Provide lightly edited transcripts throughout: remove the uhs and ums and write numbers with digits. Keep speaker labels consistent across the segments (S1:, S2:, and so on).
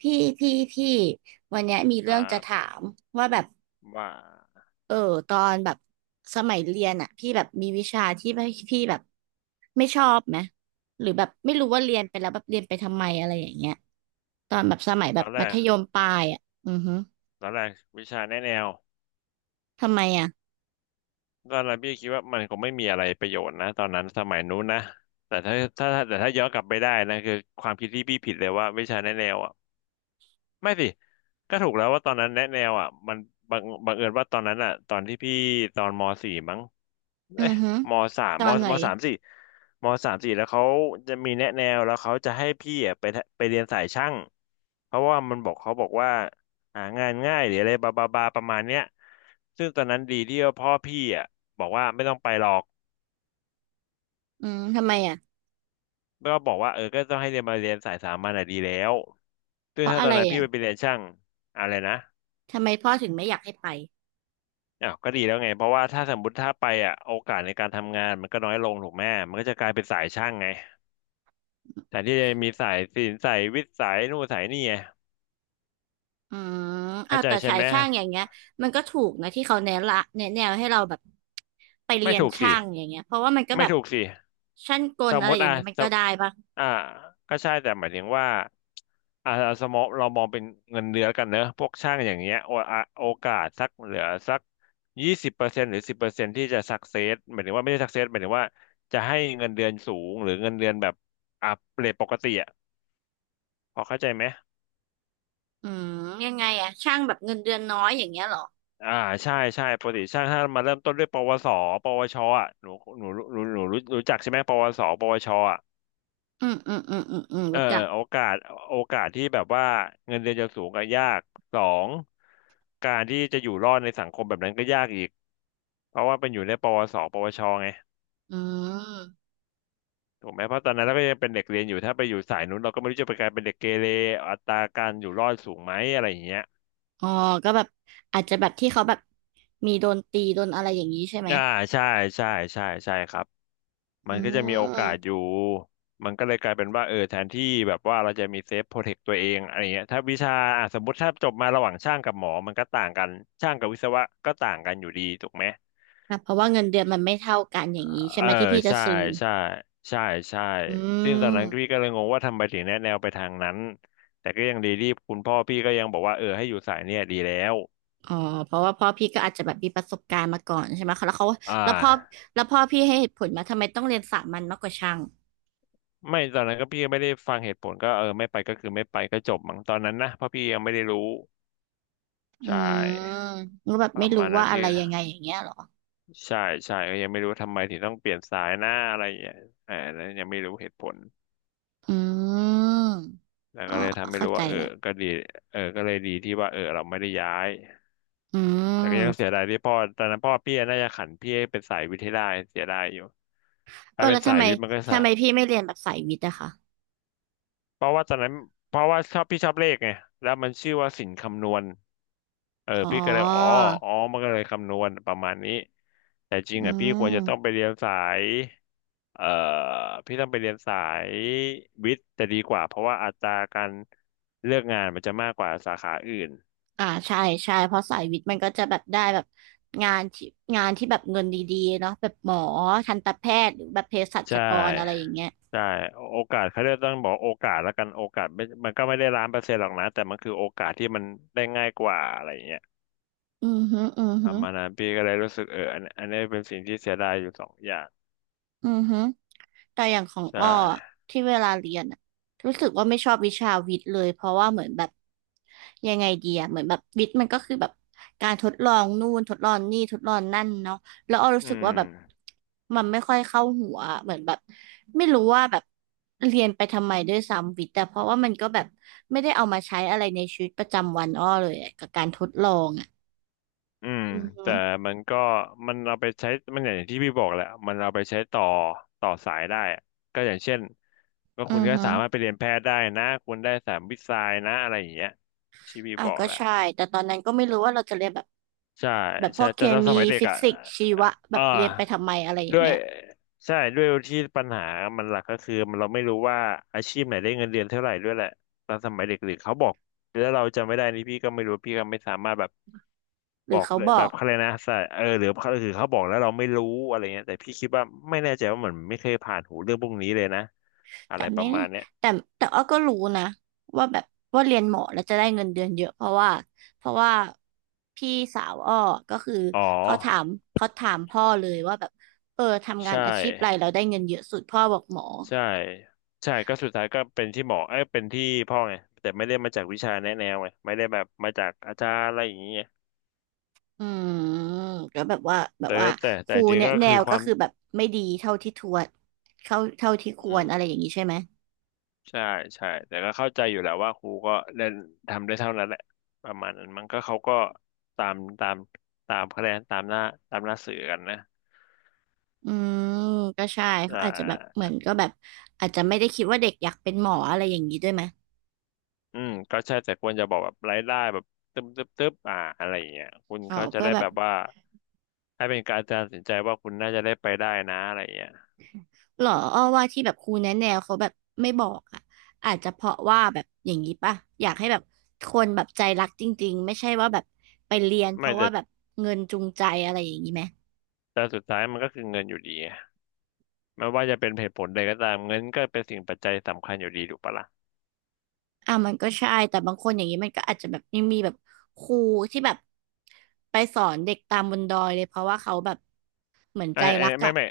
S1: พี่พี่วันเนี้ยมี
S2: ค
S1: เรื่
S2: รั
S1: องจะถา
S2: บ
S1: มว่าแบบ
S2: ว่า
S1: เออตอนแบบสมัยเรียนอ่ะพี่แบบมีวิชาที่ไม่พี่แบบไม่ชอบไหมหรือแบบไม่รู้ว่าเรียนไปแล้วแบบเรียนไปทำไมอะไรอย่างเงี้ยตอนแบบสมัย
S2: ต
S1: แบ
S2: อ
S1: บ
S2: นแร
S1: มัธ
S2: ก
S1: ยมปลายอ่ะอือฮึ
S2: ตอนแรกวิชาแนะแนว
S1: ทำไมอ่ะ
S2: ก็เราพี่คิดว่ามันคงไม่มีอะไรประโยชน์นะตอนนั้นสมัยนู้นนะแต่ถ้าย้อนกลับไปได้นะคือความคิดที่พี่ผิดเลยว่าวิชาแนะแนวอ่ะไม่สิก็ถูกแล้วว่าตอนนั้นแนะแนวอ่ะมันบังเอิญว่าตอนนั้นอ่ะตอนที่พี่ตอนม .4 มั้ง
S1: อื
S2: เอ๊ะ
S1: อฮึ
S2: มสาม
S1: ต
S2: ม
S1: อนไหน
S2: มสามสี่มสามสี่แล้วเขาจะมีแนะแนวแล้วเขาจะให้พี่อะไปทะไปเรียนสายช่างเพราะว่ามันบอกเขาบอกว่าหางานง่ายหรืออะไรบาบาบาประมาณเนี้ยซึ่งตอนนั้นดีที่ว่าพ่อพี่อ่ะบอกว่าไม่ต้องไปหรอก
S1: อืมทำไมอ่ะ
S2: แล้วก็บอกว่าเออก็ต้องให้เรียนมาเรียนสายสามัญอ่ะดีแล้วซึ่
S1: เพ
S2: ง
S1: ราะ
S2: ถ้า
S1: อะ
S2: ตอน
S1: ไร
S2: นั้นพี่
S1: อ่ะ
S2: ไปเรียนช่างอะไรนะ
S1: ทำไมพ่อถึงไม่อยากให้ไป
S2: อ้าวก็ดีแล้วไงเพราะว่าถ้าสมมติถ้าไปอ่ะโอกาสในการทำงานมันก็น้อยลงถูกไหมมันก็จะกลายเป็นสายช่างไง แต่ที่มีสายศิลป์สายวิทย์สายนู่นสายนี่ไง
S1: อืมอ้า
S2: เข้า
S1: ว
S2: ใจ
S1: แต่
S2: ใช่
S1: สาย
S2: ไหม
S1: ช่างอย่างเงี้ยมันก็ถูกนะที่เขาแนะละแนะแนวให้เราแบบไปเรี
S2: ไม่
S1: ยน
S2: ถูกสิ
S1: ช่างอย่างเงี้ยเพราะว่ามันก็แบ
S2: ไม่
S1: บ
S2: ถูกสิ
S1: ช่างก
S2: ส
S1: ล
S2: ม
S1: อะ
S2: ม
S1: ไร
S2: ติ
S1: อย่าง
S2: อ่ะ
S1: เงี้ยมัน
S2: ส
S1: ก็
S2: ม
S1: ได้ปะ
S2: อ่าก็ใช่แต่หมายถึงว่าอ่าสมมติเรามองเป็นเงินเดือนกันเนอะพวกช่างอย่างเงี้ยโออ่ะโอกาสสักเหลือสัก20%หรือสิบเปอร์เซ็นต์ที่จะสักเซสหมายถึงว่าไม่ได้สักเซสหมายถึงว่าจะให้เงินเดือนสูงหรือเงินเดือนแบบอ่ะเรทปกติอ่ะพอเข้าใจไหม
S1: อืมยังไงอะช่างแบบเงินเดือนน้อยอย่างเงี้ยเหรอ
S2: อ่าใช่ใช่ปกติช่างถ้ามาเริ่มต้นด้วยปวสปวชอ่ะหนูหนูรู้จักใช่ไหมปวสปวชอ่ะ
S1: อืม
S2: เออ
S1: รู้จัก
S2: อโอกาสโอกาสที่แบบว่าเงินเดือนจะสูงก็ยากสองการที่จะอยู่รอดในสังคมแบบนั้นก็ยากอีกเพราะว่าเป็นอยู่ในปวสปวชไง
S1: อืม
S2: ถูกไหมเพราะตอนนั้นเราก็ยังเป็นเด็กเรียนอยู่ถ้าไปอยู่สายนู้นเราก็ไม่รู้จะไปกลายเป็นเด็กเกเรอัตราการอยู่รอดสูงไหมอะไรอย่างเงี้ย
S1: อ๋อก็แบบอาจจะแบบที่เขาแบบมีโดนตีโดนอะไรอย่างนี้ใช่ไหม
S2: อ่าใช่ใช่ใช่ใช่ครับ
S1: อื
S2: มันก็จะมีโอกาสอ
S1: ม
S2: ยู่ มันก็เลยกลายเป็นว่าเออแทนที่แบบว่าเราจะมีเซฟโปรเทคตัวเองอะไรเงี้ยถ้าวิชาอ่ะสมมติถ้าจบมาระหว่างช่างกับหมอมันก็ต่างกันช่างกับวิศวะก็ต่างกันอยู่ดีถูกไหม
S1: แบบเพราะว่าเงินเดือนมันไม่เท่ากันอย่างนี้ใช่
S2: เอ
S1: ไห
S2: อ
S1: มที่พี่จะ
S2: ใช่
S1: ซื้อ
S2: ใช่ใช่ใช่
S1: อื
S2: ซึ่งตอนนั้นพี่
S1: ม
S2: ก็เลยงงว่าทำไมถึงแนะแนวไปทางนั้นแต่ก็ยังดีที่คุณพ่อพี่ก็ยังบอกว่าเออให้อยู่สายเนี่ยดีแล้ว
S1: อ๋อเพราะว่าพ่อพี่ก็อาจจะแบบมีประสบการณ์มาก่อนใช่ไหมคะแล้วเขา
S2: อ่
S1: แล้วพ่อ
S2: า
S1: แล้วพ่อพี่ให้เหตุผลมาทำไมต้องเรียนสามัญมากกว่าช่าง
S2: ไม่ตอนนั้นก็พี่ก็ไม่ได้ฟังเหตุผลก็เออไม่ไปก็คือไม่ไปก็จบมั้งตอนนั้นนะเพราะพี่ยังไม่ได้รู้
S1: อื
S2: ใช
S1: ม
S2: ่
S1: แล้วแบบ
S2: ป
S1: ไม่
S2: ระ
S1: รู้
S2: มาณนั้
S1: ว่า
S2: น
S1: อะ
S2: พี่
S1: ไรยังไงอย่างเงี้ยเหรอ
S2: ใช่ใช่ก็ยังไม่รู้ว่าทำไมถึงต้องเปลี่ยนสายหน้าอะไรอย่างเงี้ยอ่าแล้วยังไม่รู้เหตุผล
S1: อืม
S2: แล้ว
S1: อ๋อ
S2: ก็เลยทำไม่
S1: เข้า
S2: รู้
S1: ใจ
S2: ว่าเออ
S1: แล้ว
S2: ก็ดีเออก็เลยดีที่ว่าเออเราไม่ได้ย้าย
S1: อื
S2: แต่ก็ยังเสี
S1: ม
S2: ยดายที่พ่อตอนนั้นพ่อพี่น่าจะขันพี่ให้เป็นสายวิทย์ให้ได้เสียดายอยู่ถ้าเป็
S1: แล้
S2: น
S1: ว
S2: สา
S1: ทำ
S2: ย
S1: ไม
S2: วิทย์มันก็สะ
S1: ทำไมพี่ไม่เรียนแบบสายวิทย์อะคะ
S2: เพราะว่าตอนนั้นเพราะว่าชอบพี่ชอบเลขไงแล้วมันชื่อว่าสินคำนวณ เออ
S1: อ๋อ
S2: พี่ก็เลยอ๋ออ๋อมันก็เลยคำนวณประมาณนี้แต่จริง
S1: อื
S2: อ่ะพี่ควรจะต้องไป
S1: ม
S2: เรียนสายเอ่อพี่ต้องไปเรียนสายวิทย์จะดีกว่าเพราะว่าอัตราการเลือกงานมันจะมากกว่าสาขาอื่น
S1: อ่าใช่ใช่เพราะสายวิทย์มันก็จะแบบได้แบบงานที่งานที่แบบเงินดีๆเนาะแบบหมอทันตแพทย์หรือแบบเภสัช
S2: ใช่
S1: กรอะไรอย่างเงี้ย
S2: ใช่โอกาสเขาเรียกต้องบอกโอกาสแล้วกันโอกาสไม่มันก็ไม่ได้1,000,000%หรอกนะแต่มันคือโอกาสที่มันได้ง่ายกว่าอะไรอย่างเงี้ย
S1: อือฮึอือ
S2: ป
S1: ฮึ
S2: ระมาณนั้นพี่ก็เลยรู้สึกเอออันนี้เป็นสิ่งที่เสียดายอยู่สองอย่าง
S1: อือฮึแต่อย่างของ
S2: ใช่
S1: อ้ออะที่เวลาเรียนอะรู้สึกว่าไม่ชอบวิชาวิทย์เลยเพราะว่าเหมือนแบบยังไงดีอะเหมือนแบบวิทย์มันก็คือแบบการทดลองนู่นทดลองนี่ทดลองนั่นเนาะแล้วอ้อรู้
S2: อื
S1: สึกว่าแบบ
S2: ม
S1: มันไม่ค่อยเข้าหัวเหมือนแบบไม่รู้ว่าแบบเรียนไปทำไมด้วยซ้ำวิทย์แต่เพราะว่ามันก็แบบไม่ได้เอามาใช้อะไรในชีวิตประจำวันอ้อเลยอะกับการทดลองอะ
S2: อืม
S1: อือฮึ
S2: แต่มันก็มันเอาไปใช้มันอย่างที่พี่บอกแหละมันเอาไปใช้ต่อต่อสายได้อะก็อย่างเช่นก็คุ
S1: อื
S2: ณ
S1: อ
S2: ก็
S1: ฮึ
S2: สามารถไปเรียนแพทย์ได้นะคุณได้สามวิทย์ไซน์นะอะไรอย่างเงี้ยที่พี่
S1: อ่ะ
S2: บอก
S1: ก็
S2: แหละ
S1: ใช่แต่ตอนนั้นก็ไม่รู้ว่าเราจะเรียนแบบ
S2: ใช่
S1: แบบพ
S2: ใช่
S1: วกเค
S2: แต่ตอนส
S1: มี
S2: มัยเด็ก
S1: ฟิ
S2: อ่ะ
S1: สิกส์ชีวะแบ
S2: อ่า
S1: บเรียนไปทำไมอะไรอย่า
S2: ด้
S1: ง
S2: วย
S1: เงี้ย
S2: ใช่ด้วยที่ปัญหามันหลักก็คือเราไม่รู้ว่าอาชีพไหนได้เงินเดือนเท่าไหร่ด้วยแหละตอนสมัยเด็กหรือเขาบอกแล้วเราจำไม่ได้นี่พี่ก็ไม่รู้พี่ก็ไม่สามารถแบบ
S1: ห
S2: บ
S1: รือ
S2: อก
S1: เขา
S2: ได้
S1: บอ
S2: แบบ
S1: ก
S2: อะไรยกนะใช่เออหรือหราือเขาบอกแล้วเราไม่รู้อะไรเงี้ยแต่พี่คิดว่าไม่แน่ใจว่าเหมือนไม่เคยผ่านหูเรื่องพวกนี้เลยนะอะ
S1: แต่
S2: ไรป
S1: ไม่
S2: ระมาณเนี้ย
S1: แต่แต่อ้อก็รู้นะว่าแบบว่าเรียนหมอแล้วจะได้เงินเดือนเยอะเพราะว่าพี่สาวอ้อก็คือ
S2: อ๋อ
S1: เขาถามเขาถามพ่อเลยว่าแบบทำงาน
S2: ใช่
S1: อาชีพอะไรเราได้เงินเยอะสุดพ่อบอกหมอ
S2: ใช่ใช่ก็สุดท้ายก็เป็นที่หมอเอ้ยเป็นที่พ่อไงแต่ไม่ได้มาจากวิชาแนะแนวไงไม่ได้แบบมาจากอาจารย์อะไรอย่างเงี้ย
S1: อืมแล้วแบบว่าแบบ
S2: แต่
S1: ว่า
S2: แต่
S1: ค
S2: แต่
S1: รู
S2: จริง
S1: เนี่ย
S2: ก็
S1: แน
S2: คือ
S1: ว
S2: ค
S1: ก็
S2: วาม
S1: คือแบบไม่ดีเท่าที่ทวดเท่าที่คว
S2: อื
S1: ร
S2: ม
S1: อะไรอย่างนี้ใช่ไหม
S2: ใช่ใช่แต่ก็เข้าใจอยู่แหล้วว่าครูก็เล่นทำได้เท่านั้นแหละประมาณนั้นมันเขาก็ตามตามคะแนนตามหน้าตามหน้าสื่อกันนะ
S1: อืมก็ใช่
S2: อ่
S1: เขาอาจจะแบบเหมื
S2: า
S1: อนก็แบบอาจจะไม่ได้คิดว่าเด็กอยากเป็นหมออะไรอย่างนี้ด้วยไหม
S2: อืมก็ใช่แต่ควรจะบอกแบบรายได้แบบตึ๊บตึ๊บตึ๊บอะไรอย่างเงี้ยคุณ
S1: อ๋อ
S2: เขาจะ
S1: เพื่อ
S2: ได้
S1: แบ
S2: แบ
S1: บ
S2: บว่าให้เป็นการตัดสินใจว่าคุณน่าจะได้ไปได้นะอะไรอย่างเงี้ย
S1: หรออ้อว่าที่แบบครูแนะแนวเขาแบบไม่บอกอ่ะอาจจะเพราะว่าแบบอย่างนี้ป่ะอยากให้แบบคนแบบใจรักจริงๆไม่ใช่ว่าแบบไปเรียนเพ
S2: ไม่
S1: ราะ
S2: แต่
S1: ว่าแบบเงินจูงใจอะไรอย่างนี้ไหม
S2: แต่สุดท้ายมันก็คือเงินอยู่ดีไงไม่ว่าจะเป็นเหตุผลใดก็ตามเงินก็เป็นสิ่งปัจจัยสำคัญอยู่ดีถูกปะล่ะ
S1: อ่ะมันก็ใช่แต่บางคนอย่างนี้มันก็อาจจะแบบยังมีแบบครูที่แบบไปสอนเด็กตามบนดอยเลยเพราะว่าเขาแบบเหมือนใจรัก
S2: ไม่
S1: อ่ะ
S2: ไม่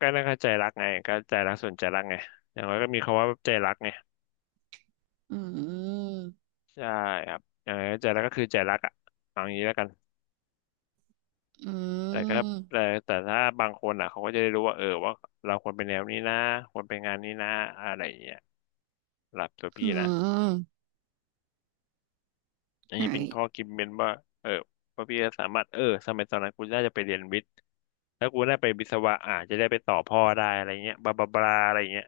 S2: ก็น่าเข้าใจรักไงก็ใจรักส่วนใจรักไงอย่างน้อยก็มีคำว่าใจรักไง
S1: อืม
S2: ใช่ครับอย่างน้อยใจรักก็คือใจรักอ่ะเอาอย่างนี้แล้วกัน
S1: อื
S2: แต่ก็แต่
S1: ม
S2: แต่ถ้าบางคนอ่ะเขาก็จะได้รู้ว่าเออว่าเราควรเป็นแนวนี้นะควรเป็นงานนี้นะอะไรอย่างเงี้ยสำหลับตัว
S1: อื
S2: พี่นะ
S1: ม
S2: อัน
S1: ใช่
S2: นี้เป็นข้อคิดเป็นว่าเออว่าพี่จะสามารถเออสมัยตอนนั้นกูน่าจะไปเรียนวิทย์ แล้วกูได้ไปวิศวะอาจจะได้ไปต่อพ่อได้อะไรเงี้ยบลาบลาบลาอะไรเงี้ย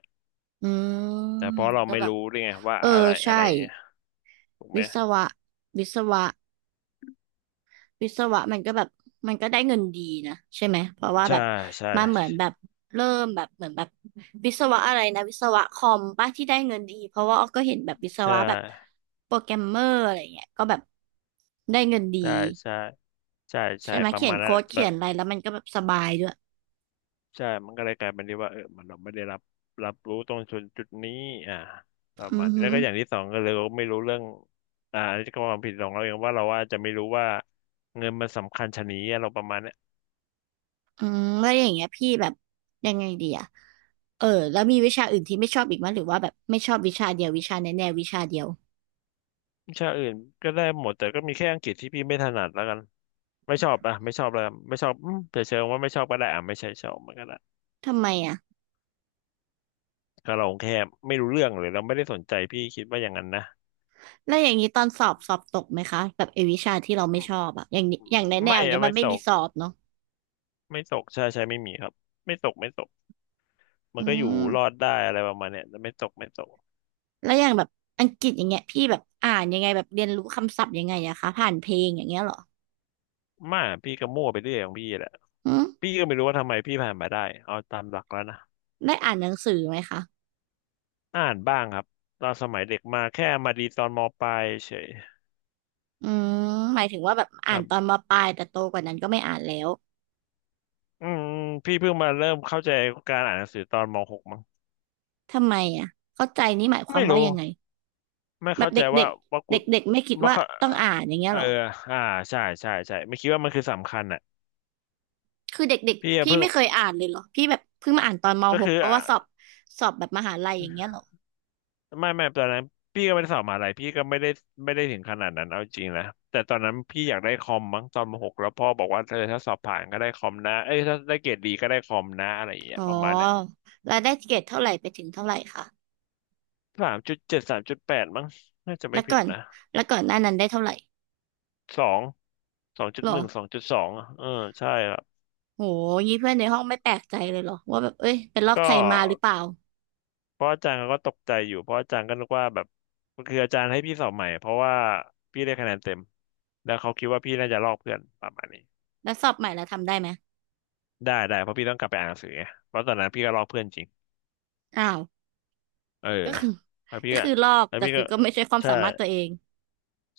S1: อืม
S2: แต่เพราะเรา
S1: ก็
S2: ไม่
S1: แบบ
S2: รู้ด้วยไงว่า
S1: เออ
S2: อะไรอะ
S1: ใช่
S2: ไรเงี้ยถูกไหม
S1: วิศวะวิศวะวิศวะมันก็แบบมันก็ได้เงินดีนะใช่ไหมเพราะว่าแบ
S2: ใช่
S1: บ
S2: ใช่
S1: มันเหมือนแบบเริ่มแบบเหมือนแบบวิศวะอะไรนะวิศวะคอมป้าที่ได้เงินดีเพราะว่าอ้อก็เห็นแบบวิศ
S2: ใช่
S1: วะแบบโปรแกรมเมอร์อะไรเงี้ยก็แบบได้เงินดี
S2: ใช่ใช่ใช่ใช่
S1: ใช่ไหม
S2: ประ
S1: เขีย
S2: มา
S1: น
S2: ณนั้น
S1: โค้
S2: แห
S1: ด
S2: ละแบ
S1: เขีย
S2: บ
S1: นอะไรแล้วมันก็แบบสบายด้วย
S2: ใช่มันก็เลยกลายเป็นที่ว่าเออเราไม่ได้รับรับรู้ตรงจุดนี้อ่าประ
S1: อื
S2: มาณ
S1: อ
S2: แล้
S1: ฮึ
S2: วก็อย่างที่สองก็เลยเราไม่รู้เรื่องอันนี้ก็ความผิดของเราเองว่าเราว่าจจะไม่รู้ว่าเงินมันสำคัญชะนี้อะเราประมาณน้
S1: อืมแล้วอย่างเงี้ยพี่แบบยังไงดีอะเออแล้วมีวิชาอื่นที่ไม่ชอบอีกไหมยหรือว่าแบบไม่ชอบวิชาเดียววิชาแน่ๆวิชาเดียว
S2: วิชาอื่นก็ได้หมดแต่ก็มีแค่อังกฤษที่พี่ไม่ถนัดแล้วกันไม่ชอบอ่ะไม่ชอบแล้วกันไม่ชอบอืมจะเชิงว่าไม่ชอบก็ได้อ่ะไม่ใช่ชอบมันก็ได้
S1: ทำไมอะ
S2: ก็เราแค่ไม่รู้เรื่องเลยเราไม่ได้สนใจพี่คิดว่าอย่างนั้นนะ
S1: แล้วอย่างนี้ตอนสอบสอบตกไหมคะแบบไอ้วิชาที่เรา
S2: อื
S1: ไม่
S2: ม
S1: ชอบอะอย่างนี้อย่างแน่ๆ
S2: ไม่
S1: อย่างเงี้
S2: อะ
S1: ยมั
S2: ไม่
S1: นไม่
S2: ต
S1: มี
S2: ก
S1: สอบเนาะ
S2: ไม่ตกใช่ใช่ไม่มีครับไม่ตกไม่ตกมัน
S1: อื
S2: ก็อยู่
S1: ม
S2: รอดได้อะไรประมาณเนี้ยแต่ไม่ตกไม่ตก
S1: แล้วอย่างแบบอังกฤษอย่างเงี้ยพี่แบบอ่านยังไงแบบเรียนรู้คำศัพท์ยังไงอะคะผ่านเพลงอย่างเงี้ยเหรอ
S2: มาพี่ก็มั่วไปเรื่อยของพี่แหละ
S1: อืม
S2: พี่ก็ไม่รู้ว่าทำไมพี่ผ่านมาได้เอาตามหลักแล้วนะ
S1: ได้อ่านหนังสือไหมคะ
S2: อ่านบ้างครับตอนสมัยเด็กมาแค่มาดีตอนมปลายเฉย
S1: อืมหมายถึงว่าแบบอ่านตอนมปลายแต่โตกว่านั้นก็ไม่อ่านแล้ว
S2: อืมพี่เพิ่งมาเริ่มเข้าใจการอ่านหนังสือตอนมหกมั้ง
S1: ทำไมอะเข้าใจนี่หมายความ
S2: ไม่
S1: ว่า
S2: รู้
S1: ยังไง
S2: ไม่
S1: แบบ
S2: เข้าใจ
S1: เด็กๆเด็
S2: ว่า
S1: ก
S2: ว่า
S1: เด
S2: กู
S1: ็กๆไม่คิด
S2: ว่า
S1: ว่า
S2: เขา
S1: ต้องอ่านอย่างเงี้ย
S2: เออ
S1: เหรอ
S2: อ่าใช่ใช่ใช่ไม่คิดว่ามันคือสำคัญอ่ะ
S1: คือเด็ก
S2: พี่
S1: ๆ
S2: อะ
S1: พี่
S2: เพิ่ง
S1: ไม่เคยอ่านเลยเหรอพี่แบบเพิ่งมาอ่านตอนม
S2: ก็
S1: หก
S2: คือ
S1: เพราะ
S2: อ่ะ
S1: ว่าสอบสอบแบบมหาลัยอย่างเงี้ยเหรอ
S2: ไม่ไม่ตอนนั้นพี่ก็ไม่ได้สอบมหาลัยพี่ก็ไม่ได้ไม่ได้ถึงขนาดนั้นเอาจริงนะแต่ตอนนั้นพี่อยากได้คอมมั้งตอนมหกแล้วพ่อบอกว่าเธอถ้าสอบผ่านก็ได้คอมนะเอ้ยถ้าได้เกรดดีก็ได้คอมนะอะไรอย่างเงี้ย
S1: อ๋อ
S2: ประมาณเนี้ย
S1: แล้วได้เกรดเท่าไหร่ไปถึงเท่าไหร่คะ
S2: สามจุดเจ็ดสามจุดแปดมั้งน่าจะไม่
S1: แล้ว
S2: ผิ
S1: ก่อ
S2: ด
S1: น
S2: นะ
S1: แล้วก่อนหน้านั้นได้เท่าไหร่
S2: สองสองจุด
S1: เหร
S2: ห
S1: อ
S2: นึ่งสองจุดสองเออใช่ครับ
S1: โหงี้เพื่อนในห้องไม่แปลกใจเลยเหรอว่าแบบเอ้ยเป็นลอก
S2: ก็
S1: ใครมาหรือเปล่า
S2: เพราะอาจารย์เขาก็ตกใจอยู่เพราะอาจารย์ก็นึกว่าแบบคืออาจารย์ให้พี่สอบใหม่เพราะว่าพี่ได้คะแนนเต็มแล้วเขาคิดว่าพี่น่าจะลอกเพื่อนประมาณนี้
S1: แล้วสอบใหม่แล้วทำได้ไหม
S2: ได้ได้เพราะพี่ต้องกลับไปอ่านหนังสือไงเพราะตอนนั้นพี่ก็ลอกเพื่อนจริง
S1: อ้าว
S2: เออ
S1: ก็คือ
S2: แล้ว พี่
S1: ก็
S2: ก็
S1: คือลอก
S2: แล้ว
S1: แต่
S2: พี่
S1: คื
S2: ก็
S1: อก็ไม่ใช่ความ
S2: ใช่
S1: สามารถตัวเอง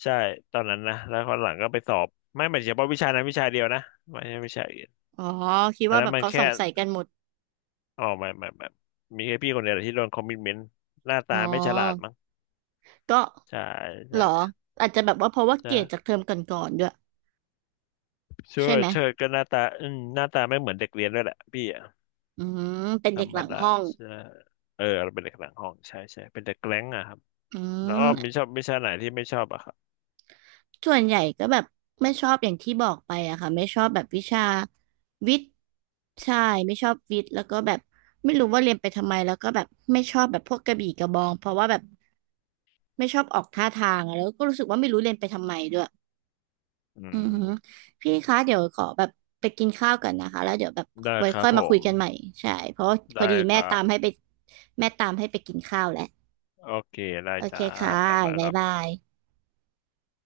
S2: ใช่ตอนนั้นนะแล้วคนหลังก็ไปสอบไม่ไม่เฉพาะวิชานั้นวิชาเดียวนะไม่ใช่วิชาอื่น
S1: อ๋อคิด
S2: อัน
S1: ว่า
S2: นั้
S1: แบ
S2: น
S1: บ
S2: มัน
S1: เขาส
S2: แค่
S1: งสัยกันหมด
S2: อ๋อไม่มีแค่พี่คนเดียวแหละที่โดนคอมมิชเมนต์หน้าตา
S1: อ๋อ
S2: ไม่ฉลาดมั้ง
S1: ก็
S2: ใช่
S1: เหร
S2: ใช่
S1: ออาจจะแบบว่าเพราะว่าเกรดจาก
S2: ใช่
S1: เทอมก่อนๆด้วย
S2: เชิ
S1: ใช่
S2: ด
S1: ไหม
S2: เชิดก็หน้าตาอืมหน้าตาไม่เหมือนเด็กเรียนด้วยแหละพี่อะ
S1: อืมเป็น
S2: ธร
S1: เด็ก
S2: รม
S1: หลัง
S2: ดา
S1: ห้อง
S2: ใช่เออเราเป็นเด็กหลังห้องใช่ใช่เป็นเด็กแกล้งอะครับ
S1: อื
S2: แล้วอ้อมมี
S1: ม
S2: ชอบวิชาไหนที่ไม่ชอบอะครับ
S1: ส่วนใหญ่ก็แบบไม่ชอบอย่างที่บอกไปอะค่ะไม่ชอบแบบวิชาวิทย์ใช่ไม่ชอบวิทย์แล้วก็แบบไม่รู้ว่าเรียนไปทำไมแล้วก็แบบไม่ชอบแบบพวกกระบี่กระบองเพราะว่าแบบไม่ชอบออกท่าทางอะแล้วก็รู้สึกว่าไม่รู้เรียนไปทำไมด้วย
S2: อื
S1: อือหือ
S2: ม
S1: พี่คะเดี๋ยวขอแบบไปกินข้าวกันนะคะแล้วเดี๋ยวแบบ
S2: ได้
S1: ไว้
S2: ครั
S1: ค่
S2: บ
S1: อย
S2: ผ
S1: มาคุ
S2: ม
S1: ยกันใหม่ใช่เพราะว่าพอ
S2: ได้
S1: ดี
S2: ค
S1: แม่
S2: รั
S1: ตา
S2: บ
S1: มให้ไปแม่ตามให้ไปกินข้าวแล้ว
S2: โอเคได้
S1: โอเค
S2: จ้า
S1: ค่ะ
S2: บ๊ายบายค
S1: บ๊าย
S2: รับ
S1: บาย